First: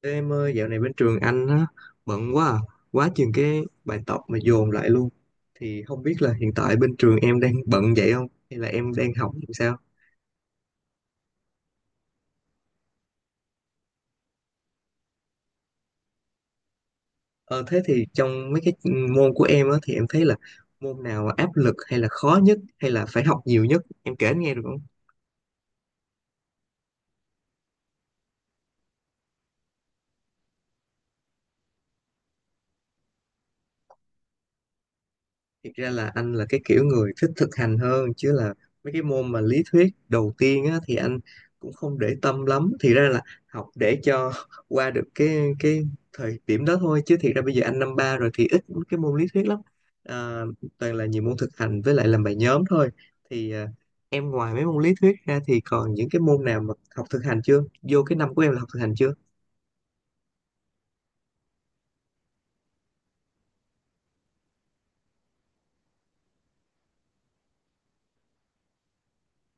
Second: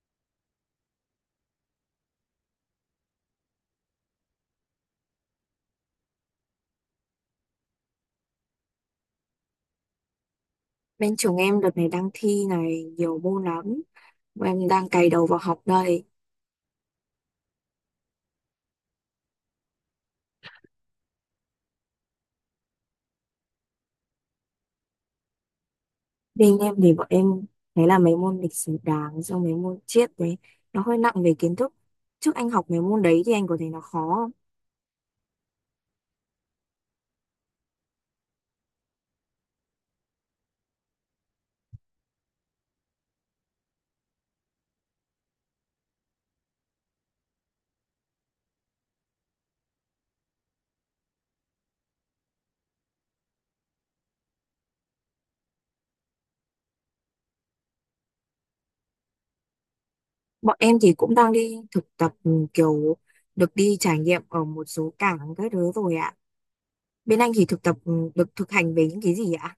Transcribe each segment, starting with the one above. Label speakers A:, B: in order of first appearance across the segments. A: Ê em ơi, dạo này bên trường anh á, bận quá à, quá chừng cái bài tập mà dồn lại luôn. Thì không biết là hiện tại bên trường em đang bận vậy không? Hay là em đang học làm sao?
B: Bên trường em đợt này đang thi này nhiều môn lắm. Bọn em đang cày đầu vào học đây.
A: Ờ, thế thì trong mấy cái môn của em á, thì em thấy là môn nào áp lực hay là khó nhất hay là phải học nhiều nhất? Em kể anh nghe được không?
B: Bên em thì bọn em thấy là mấy môn lịch sử Đảng xong mấy môn triết đấy nó hơi nặng về kiến thức. Trước anh học mấy môn đấy thì anh có thấy nó khó không?
A: Thực ra là anh là cái kiểu người thích thực hành hơn chứ là mấy cái môn mà lý thuyết đầu tiên á, thì anh cũng không để tâm lắm. Thì ra là học để cho qua được cái thời điểm đó thôi chứ thiệt ra bây giờ anh năm ba rồi thì ít cái môn lý thuyết lắm. À, toàn là nhiều môn thực hành với lại làm bài nhóm thôi. Thì à, em ngoài mấy môn lý thuyết ra thì còn những cái môn nào mà học thực hành chưa? Vô cái năm của em là học thực hành chưa?
B: Bọn em thì cũng đang đi thực tập, ừ, kiểu được đi trải nghiệm ở một số cảng các thứ rồi ạ. Bên anh thì thực tập được thực hành về những cái gì ạ?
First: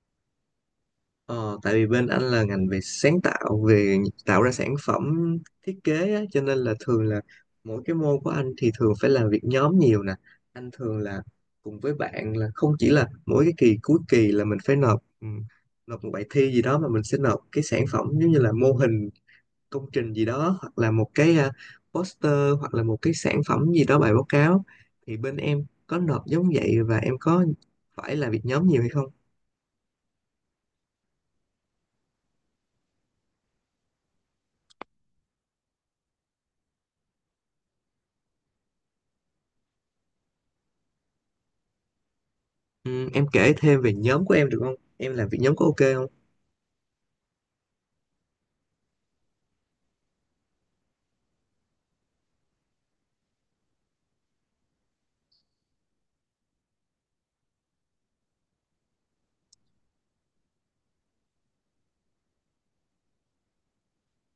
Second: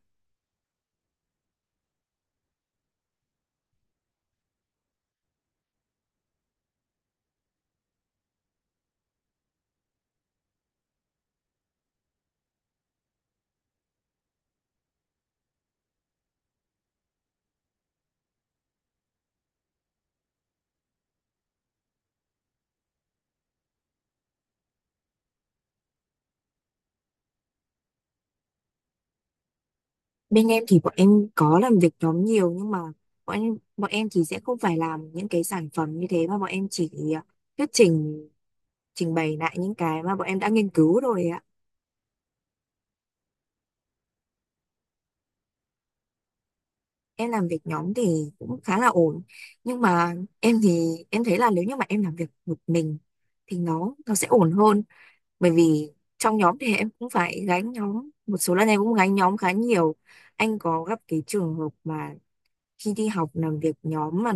A: Ờ, tại vì bên anh là ngành về sáng tạo, về tạo ra sản phẩm thiết kế á, cho nên là thường là mỗi cái môn của anh thì thường phải làm việc nhóm nhiều nè, anh thường là cùng với bạn, là không chỉ là mỗi cái kỳ cuối kỳ là mình phải nộp ừ, nộp một bài thi gì đó, mà mình sẽ nộp cái sản phẩm giống như là mô hình công trình gì đó, hoặc là một cái à, poster hoặc là một cái sản phẩm gì đó, bài báo cáo. Thì bên em có nộp giống vậy và em có phải làm việc nhóm nhiều hay không?
B: Bên em thì bọn em có làm việc nhóm nhiều nhưng mà bọn em thì sẽ không phải làm những cái sản phẩm như thế mà bọn em chỉ thuyết trình, trình bày lại những cái mà bọn em đã nghiên cứu rồi ạ.
A: Ừ, em kể thêm về nhóm của em được không? Em làm việc nhóm có ok không?
B: Em làm việc nhóm thì cũng khá là ổn, nhưng mà em thì em thấy là nếu như mà em làm việc một mình thì nó sẽ ổn hơn, bởi vì trong nhóm thì em cũng phải gánh nhóm, một số lần em cũng gánh nhóm khá nhiều. Anh có gặp cái trường hợp mà khi đi học làm việc nhóm mà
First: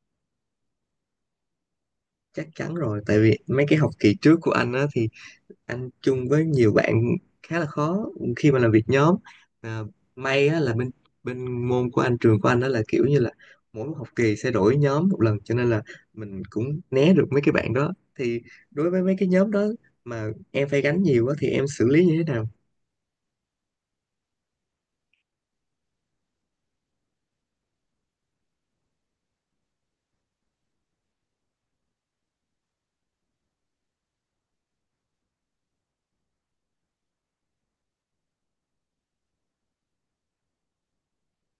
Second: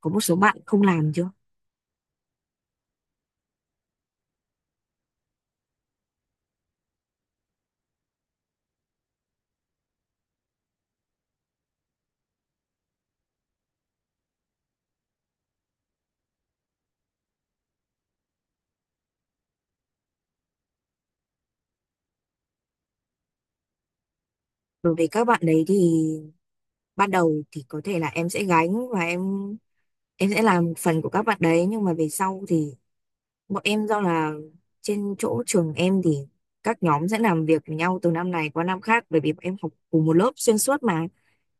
B: có một số bạn không làm chưa?
A: Chắc chắn rồi, tại vì mấy cái học kỳ trước của anh á thì anh chung với nhiều bạn khá là khó khi mà làm việc nhóm. À, may á là bên bên môn của anh, trường của anh, đó là kiểu như là mỗi một học kỳ sẽ đổi nhóm một lần, cho nên là mình cũng né được mấy cái bạn đó. Thì đối với mấy cái nhóm đó mà em phải gánh nhiều á thì em xử lý như thế nào?
B: Đối với các bạn đấy thì ban đầu thì có thể là em sẽ gánh và em sẽ làm một phần của các bạn đấy, nhưng mà về sau thì bọn em do là trên chỗ trường em thì các nhóm sẽ làm việc với nhau từ năm này qua năm khác, bởi vì bọn em học cùng một lớp xuyên suốt mà,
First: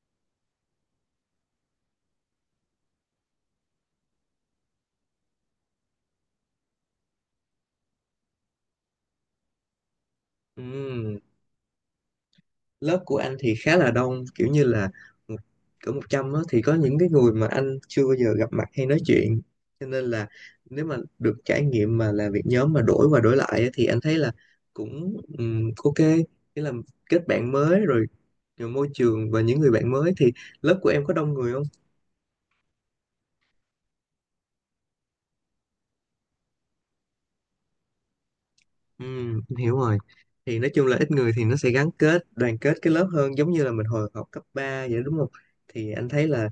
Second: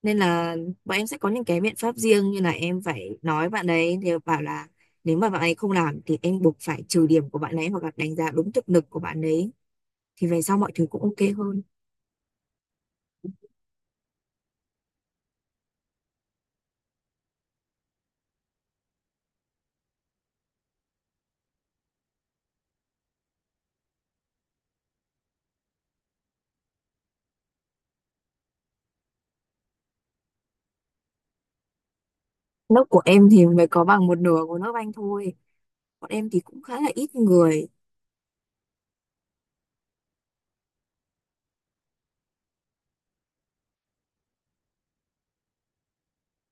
B: nên là bọn em sẽ có những cái biện pháp riêng, như là em phải nói bạn đấy thì bảo là nếu mà bạn ấy không làm thì em buộc phải trừ điểm của bạn ấy hoặc là đánh giá đúng thực lực của bạn ấy, thì về sau
A: Ừ.
B: mọi thứ cũng ok hơn.
A: Lớp của anh thì khá là đông, kiểu như là một- cỡ 100 á thì có những cái người mà anh chưa bao giờ gặp mặt hay nói chuyện, cho nên là nếu mà được trải nghiệm mà làm việc nhóm mà đổi qua đổi lại á, thì anh thấy là cũng ok, nghĩa là kết bạn mới rồi, rồi môi trường và những người bạn mới. Thì lớp của em có đông người không?
B: Lớp của em thì mới có bằng một nửa của lớp anh thôi, bọn em thì cũng khá là ít người.
A: Ừ, em hiểu rồi. Thì nói chung là ít người thì nó sẽ gắn kết, đoàn kết cái lớp hơn, giống như là mình hồi học cấp 3 vậy đúng không? Thì anh thấy là,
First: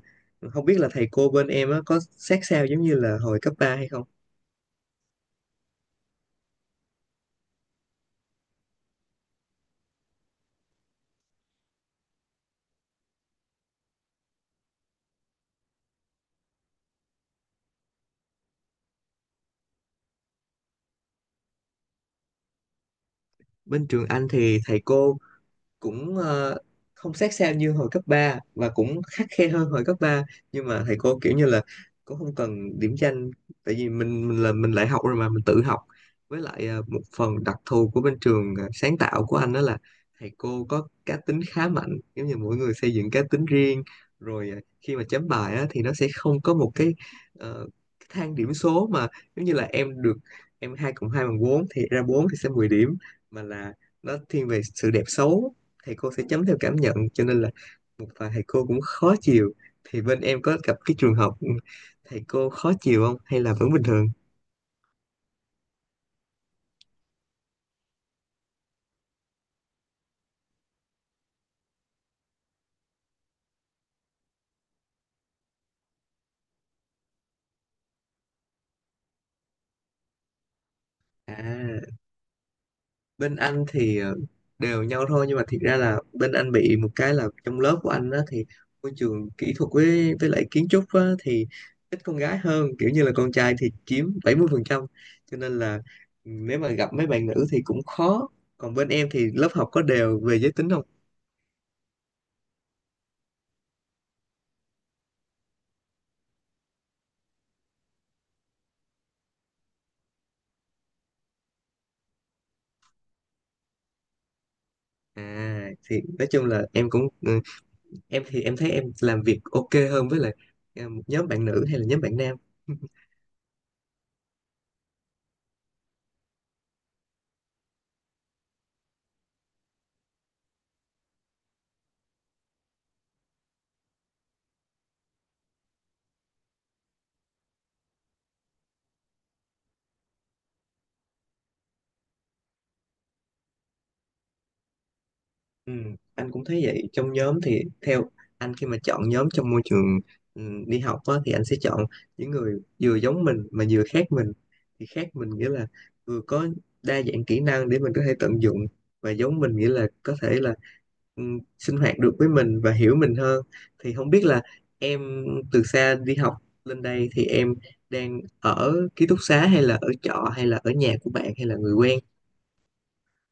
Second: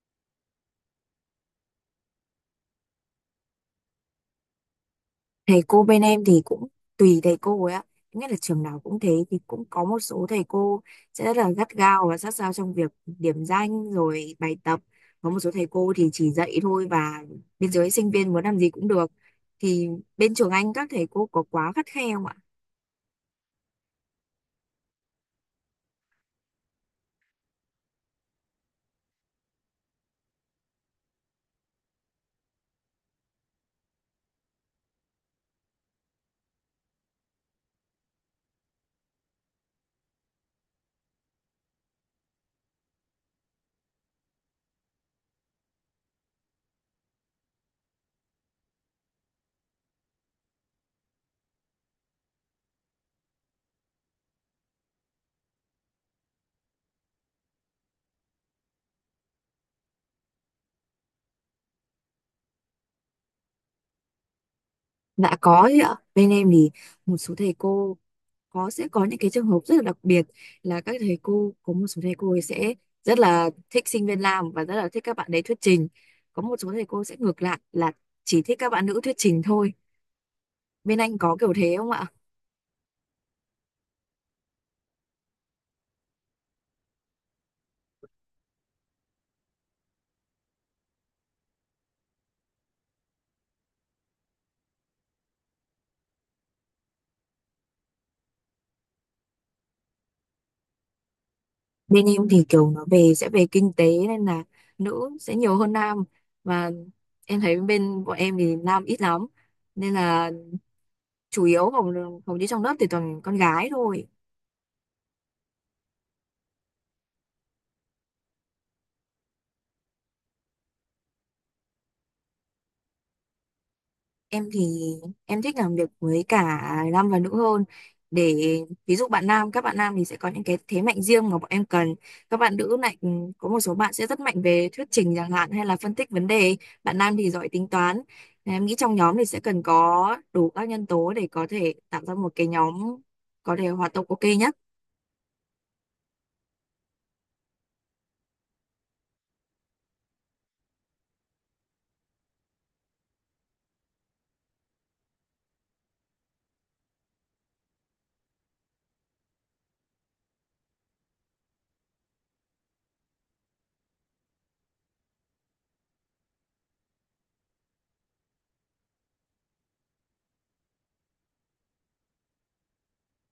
A: không biết là thầy cô bên em á, có sát sao giống như là hồi cấp 3 hay không?
B: Thầy cô bên em thì cũng tùy thầy cô ấy ạ, nghĩa là trường nào cũng thế, thì cũng có một số thầy cô sẽ rất là gắt gao và sát sao trong việc điểm danh rồi bài tập, có một số thầy cô thì chỉ dạy thôi và bên dưới sinh viên muốn làm gì cũng được. Thì bên trường anh các thầy cô có quá khắt khe không ạ?
A: Bên trường anh thì thầy cô cũng không sát sao như hồi cấp 3 và cũng khắt khe hơn hồi cấp ba, nhưng mà thầy cô kiểu như là cũng không cần điểm danh, tại vì mình là mình lại học rồi mà mình tự học, với lại ờ, một phần đặc thù của bên trường ờ, sáng tạo của anh đó là thầy cô có cá tính khá mạnh, giống như mỗi người xây dựng cá tính riêng, rồi ờ, khi mà chấm bài á, thì nó sẽ không có một cái ờ, cái thang điểm số, mà giống như là em được, em 2 cộng 2 bằng 4 thì ra 4 thì sẽ 10 điểm, mà là nó thiên về sự đẹp xấu, thầy cô sẽ chấm theo cảm nhận, cho nên là một vài thầy cô cũng khó chịu. Thì bên em có gặp cái trường hợp thầy cô khó chịu không, hay là vẫn bình thường?
B: Dạ có chứ ạ, bên em thì một số thầy cô có, sẽ có những cái trường hợp rất là đặc biệt, là các thầy cô có một số thầy cô ấy sẽ rất là thích sinh viên nam và rất là thích các bạn đấy thuyết trình, có một số thầy cô sẽ ngược lại là chỉ thích các bạn nữ thuyết trình thôi. Bên anh có kiểu thế không
A: À,
B: ạ?
A: bên anh thì ờ, đều nhau thôi, nhưng mà thiệt ra là bên anh bị một cái là trong lớp của anh á thì môi trường kỹ thuật với lại kiến trúc á, thì ít con gái hơn, kiểu như là con trai thì chiếm 70%, cho nên là ừ, nếu mà gặp mấy bạn nữ thì cũng khó. Còn bên em thì lớp học có đều về giới tính không?
B: Bên em thì kiểu nó về sẽ về kinh tế nên là nữ sẽ nhiều hơn nam, và em thấy bên bọn em thì nam ít lắm, nên là chủ yếu hầu hầu như trong lớp thì toàn con gái thôi.
A: À thì nói chung là em cũng ừ, em thì em thấy em làm việc ok hơn với lại à, một nhóm bạn nữ hay là nhóm bạn nam?
B: Em thì em thích làm việc với cả nam và nữ hơn, để ví dụ bạn nam, các bạn nam thì sẽ có những cái thế mạnh riêng mà bọn em cần, các bạn nữ lại có một số bạn sẽ rất mạnh về thuyết trình chẳng hạn hay là phân tích vấn đề, bạn nam thì giỏi tính toán. Nên em nghĩ trong nhóm thì sẽ cần có đủ các nhân tố để có thể tạo ra một cái nhóm có thể hoạt động ok nhé.
A: Ừ, anh cũng thấy vậy. Trong nhóm thì theo anh, khi mà chọn nhóm trong môi trường ừ, đi học á, thì anh sẽ chọn những người vừa giống mình mà vừa khác mình. Thì khác mình nghĩa là vừa có đa dạng kỹ năng để mình có thể tận dụng, và giống mình nghĩa là có thể là ừ, sinh hoạt được với mình và hiểu mình hơn. Thì không biết là em từ xa đi học lên đây thì em đang ở ký túc xá hay là ở trọ hay là ở nhà của bạn hay là người quen?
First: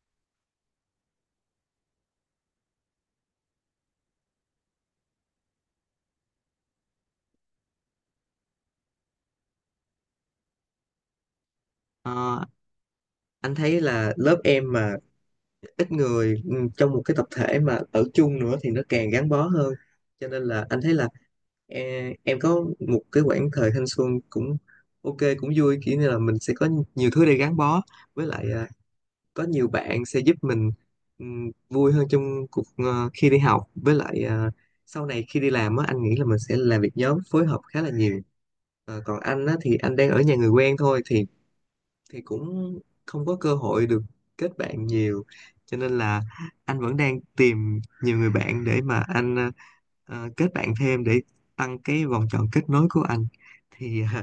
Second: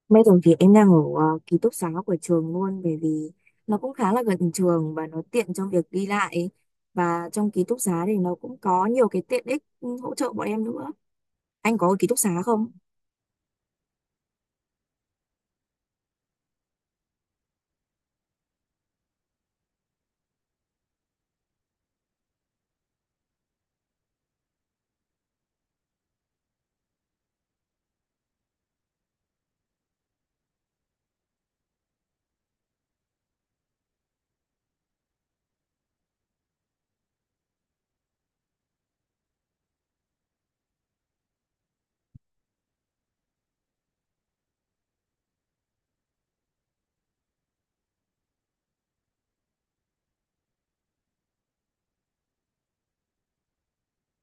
B: Bây giờ thì em đang ở ký túc xá của trường luôn, bởi vì nó cũng khá là gần trường và nó tiện trong việc đi lại, và trong ký túc xá thì nó cũng có nhiều cái tiện ích hỗ trợ bọn em nữa. Anh có ở ký túc xá
A: Ờ,
B: không?
A: anh thấy là lớp em mà ít người, ừ, trong một cái tập thể mà ở chung nữa thì nó càng gắn bó hơn, cho nên là anh thấy là em có một cái quãng thời thanh xuân cũng ok, cũng vui, kiểu như là mình sẽ có nhiều thứ để gắn bó, với lại à, có nhiều bạn sẽ giúp mình vui hơn trong cuộc ờ, khi đi học, với lại à, sau này khi đi làm á, anh nghĩ là mình sẽ làm việc nhóm phối hợp khá là nhiều. Ờ, còn anh á thì anh đang ở nhà người quen thôi, thì cũng không có cơ hội được kết bạn nhiều, cho nên là anh vẫn đang tìm nhiều người bạn để mà anh ờ, ờ, kết bạn thêm để tăng cái vòng tròn kết nối của anh. Thì ờ,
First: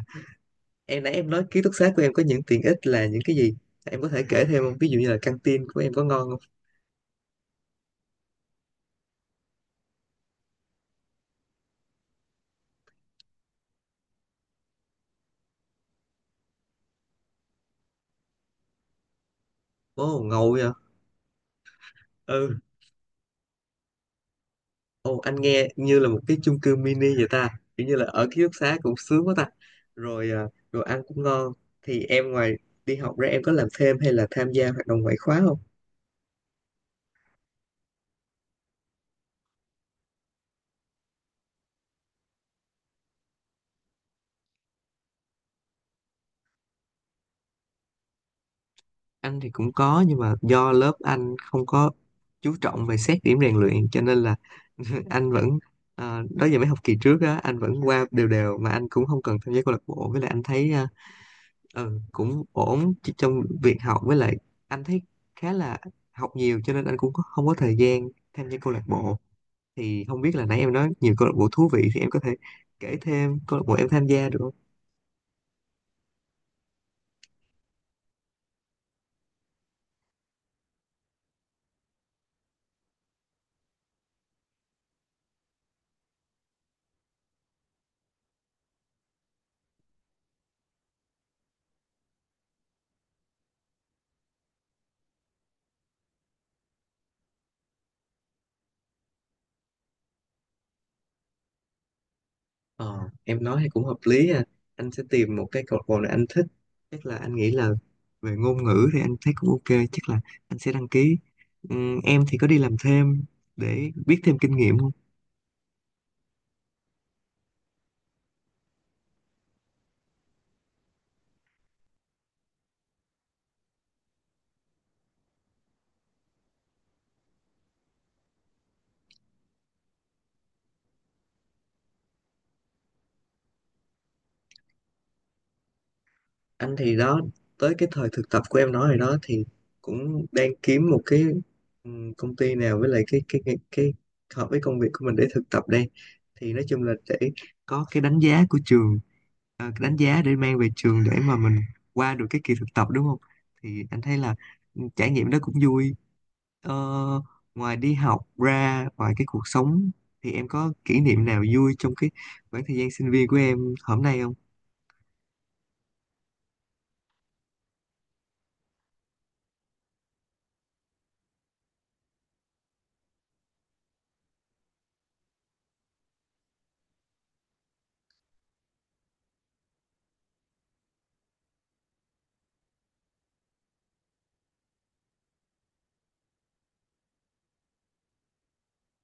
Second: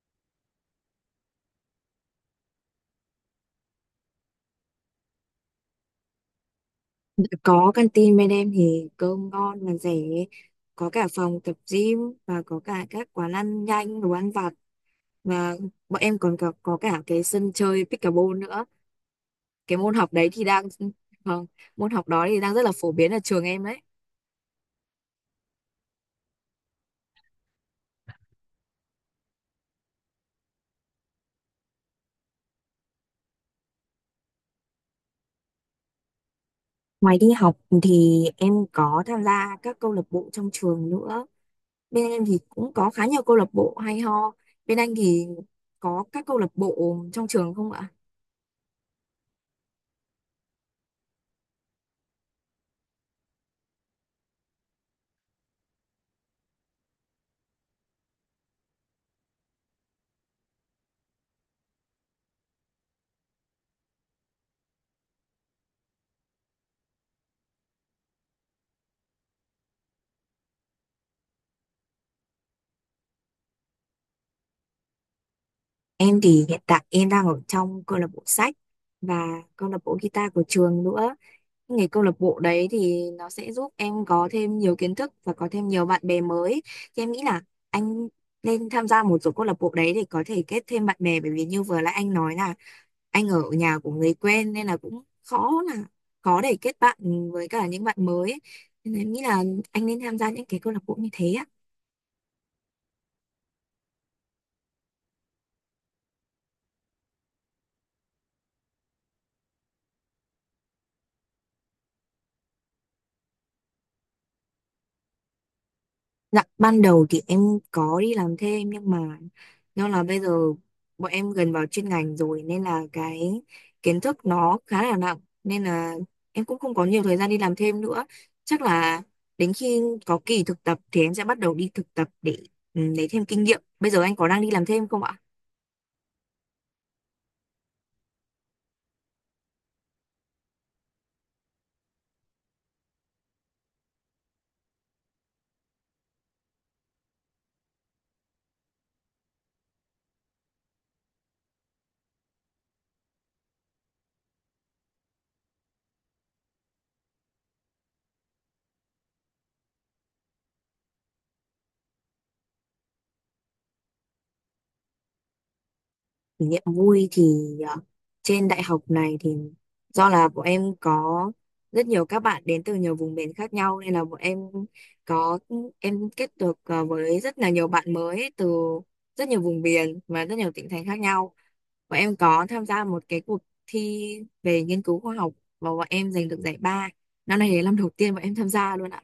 A: em nãy em nói ký túc xá của em có những tiện ích là những cái gì, em có thể kể thêm không? Ví dụ như là căng tin của em có ngon không?
B: Có canteen bên em thì cơm ngon mà rẻ, có cả phòng tập gym và có cả các quán ăn nhanh, đồ ăn vặt, và bọn em còn có cả cái sân chơi pickleball nữa. Cái môn học
A: Ồ
B: đấy thì
A: ngầu
B: đang,
A: vậy.
B: không, môn học đó thì đang
A: Ừ.
B: rất là phổ biến ở trường em đấy.
A: Ồ, anh nghe như là một cái chung cư mini vậy ta, kiểu như là ở ký túc xá cũng sướng quá ta, rồi à, rồi ăn cũng ngon. Thì em ngoài đi học ra em có làm thêm hay là tham gia hoạt động ngoại khóa không?
B: Ngoài đi học thì em có tham gia các câu lạc bộ trong trường nữa. Bên em thì cũng có khá nhiều câu lạc bộ hay ho. Bên anh thì có các câu lạc bộ trong trường không ạ?
A: Anh thì cũng có, nhưng mà do lớp anh không có chú trọng về xét điểm rèn luyện, cho nên là anh vẫn à, đó giờ mấy học kỳ trước á anh vẫn qua đều đều, mà anh cũng không cần tham gia câu lạc bộ. Với lại anh thấy à, ừ, cũng ổn chứ trong việc học, với lại anh thấy khá là học nhiều, cho nên anh cũng không có thời gian tham gia câu lạc bộ. Thì không biết là nãy em nói nhiều câu lạc bộ thú vị, thì em có thể kể thêm câu lạc bộ em tham gia được không?
B: Em thì hiện tại em đang ở trong câu lạc bộ sách và câu lạc bộ guitar của trường nữa. Nghề câu lạc bộ đấy thì nó sẽ giúp em có thêm nhiều kiến thức và có thêm nhiều bạn bè mới. Thì em nghĩ là anh nên tham gia một số câu lạc bộ đấy để có thể kết thêm bạn bè, bởi vì như vừa nãy anh nói là anh ở nhà của người quen nên là cũng khó, là khó để kết bạn với cả những bạn mới ấy. Nên là em nghĩ là anh nên tham gia những cái câu lạc bộ như thế ạ.
A: Ờ, em nói thì cũng hợp lý à. Anh sẽ tìm một cái câu lạc bộ này anh thích. Chắc là anh nghĩ là về ngôn ngữ thì anh thấy cũng ok. Chắc là anh sẽ đăng ký. Em thì có đi làm thêm để biết thêm kinh nghiệm?
B: Dạ, ban đầu thì em có đi làm thêm nhưng mà do là bây giờ bọn em gần vào chuyên ngành rồi nên là cái kiến thức nó khá là nặng, nên là em cũng không có nhiều thời gian đi làm thêm nữa. Chắc là đến khi có kỳ thực tập thì em sẽ bắt đầu đi thực tập để lấy thêm kinh nghiệm. Bây giờ anh có đang đi làm thêm không ạ?
A: Anh thì đó, tới cái thời thực tập của em nói rồi đó, thì cũng đang kiếm một cái công ty nào với lại cái hợp với công việc của mình để thực tập đây. Thì nói chung là để có cái đánh giá của trường, à, cái đánh giá để mang về trường để mà mình qua được cái kỳ thực tập đúng không. Thì anh thấy là ừ, trải nghiệm đó cũng vui. Ờ, ngoài đi học ra, ngoài cái cuộc sống, thì em có kỷ niệm nào vui trong cái khoảng thời gian sinh viên của em hôm nay không?
B: Kỷ niệm vui thì ờ, trên đại học này thì do là bọn em có rất nhiều các bạn đến từ nhiều vùng miền khác nhau, nên là bọn em có, em kết được với rất là nhiều bạn mới từ rất nhiều vùng miền và rất nhiều tỉnh thành khác nhau. Bọn em có tham gia một cái cuộc thi về nghiên cứu khoa học và bọn em giành được giải ba. Năm nay là năm đầu tiên bọn em tham gia luôn ạ.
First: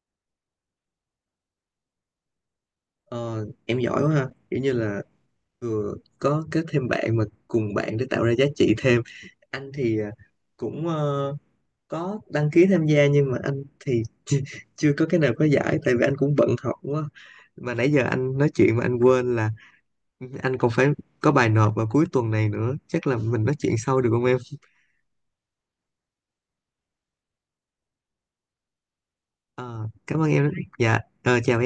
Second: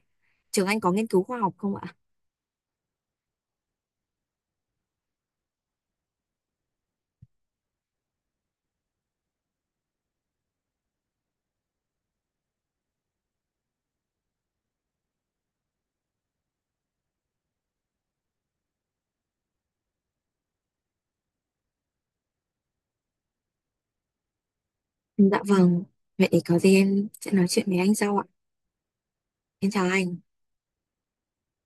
B: Trường anh có nghiên cứu khoa học không ạ?
A: Ờ, em giỏi quá ha, kiểu như là vừa có kết thêm bạn mà cùng bạn để tạo ra giá trị thêm. Anh thì à, cũng ờ, có đăng ký tham gia nhưng mà anh thì chưa, chưa có cái nào có giải, tại vì anh cũng bận học quá. Mà nãy giờ anh nói chuyện mà anh quên là anh còn phải có bài nộp vào cuối tuần này nữa, chắc là mình nói chuyện sau được không em?
B: Dạ vâng. Vậy có gì em sẽ nói chuyện với anh sau ạ. Em chào
A: Ờ, cảm ơn
B: anh.
A: em. Dạ ờ, chào em.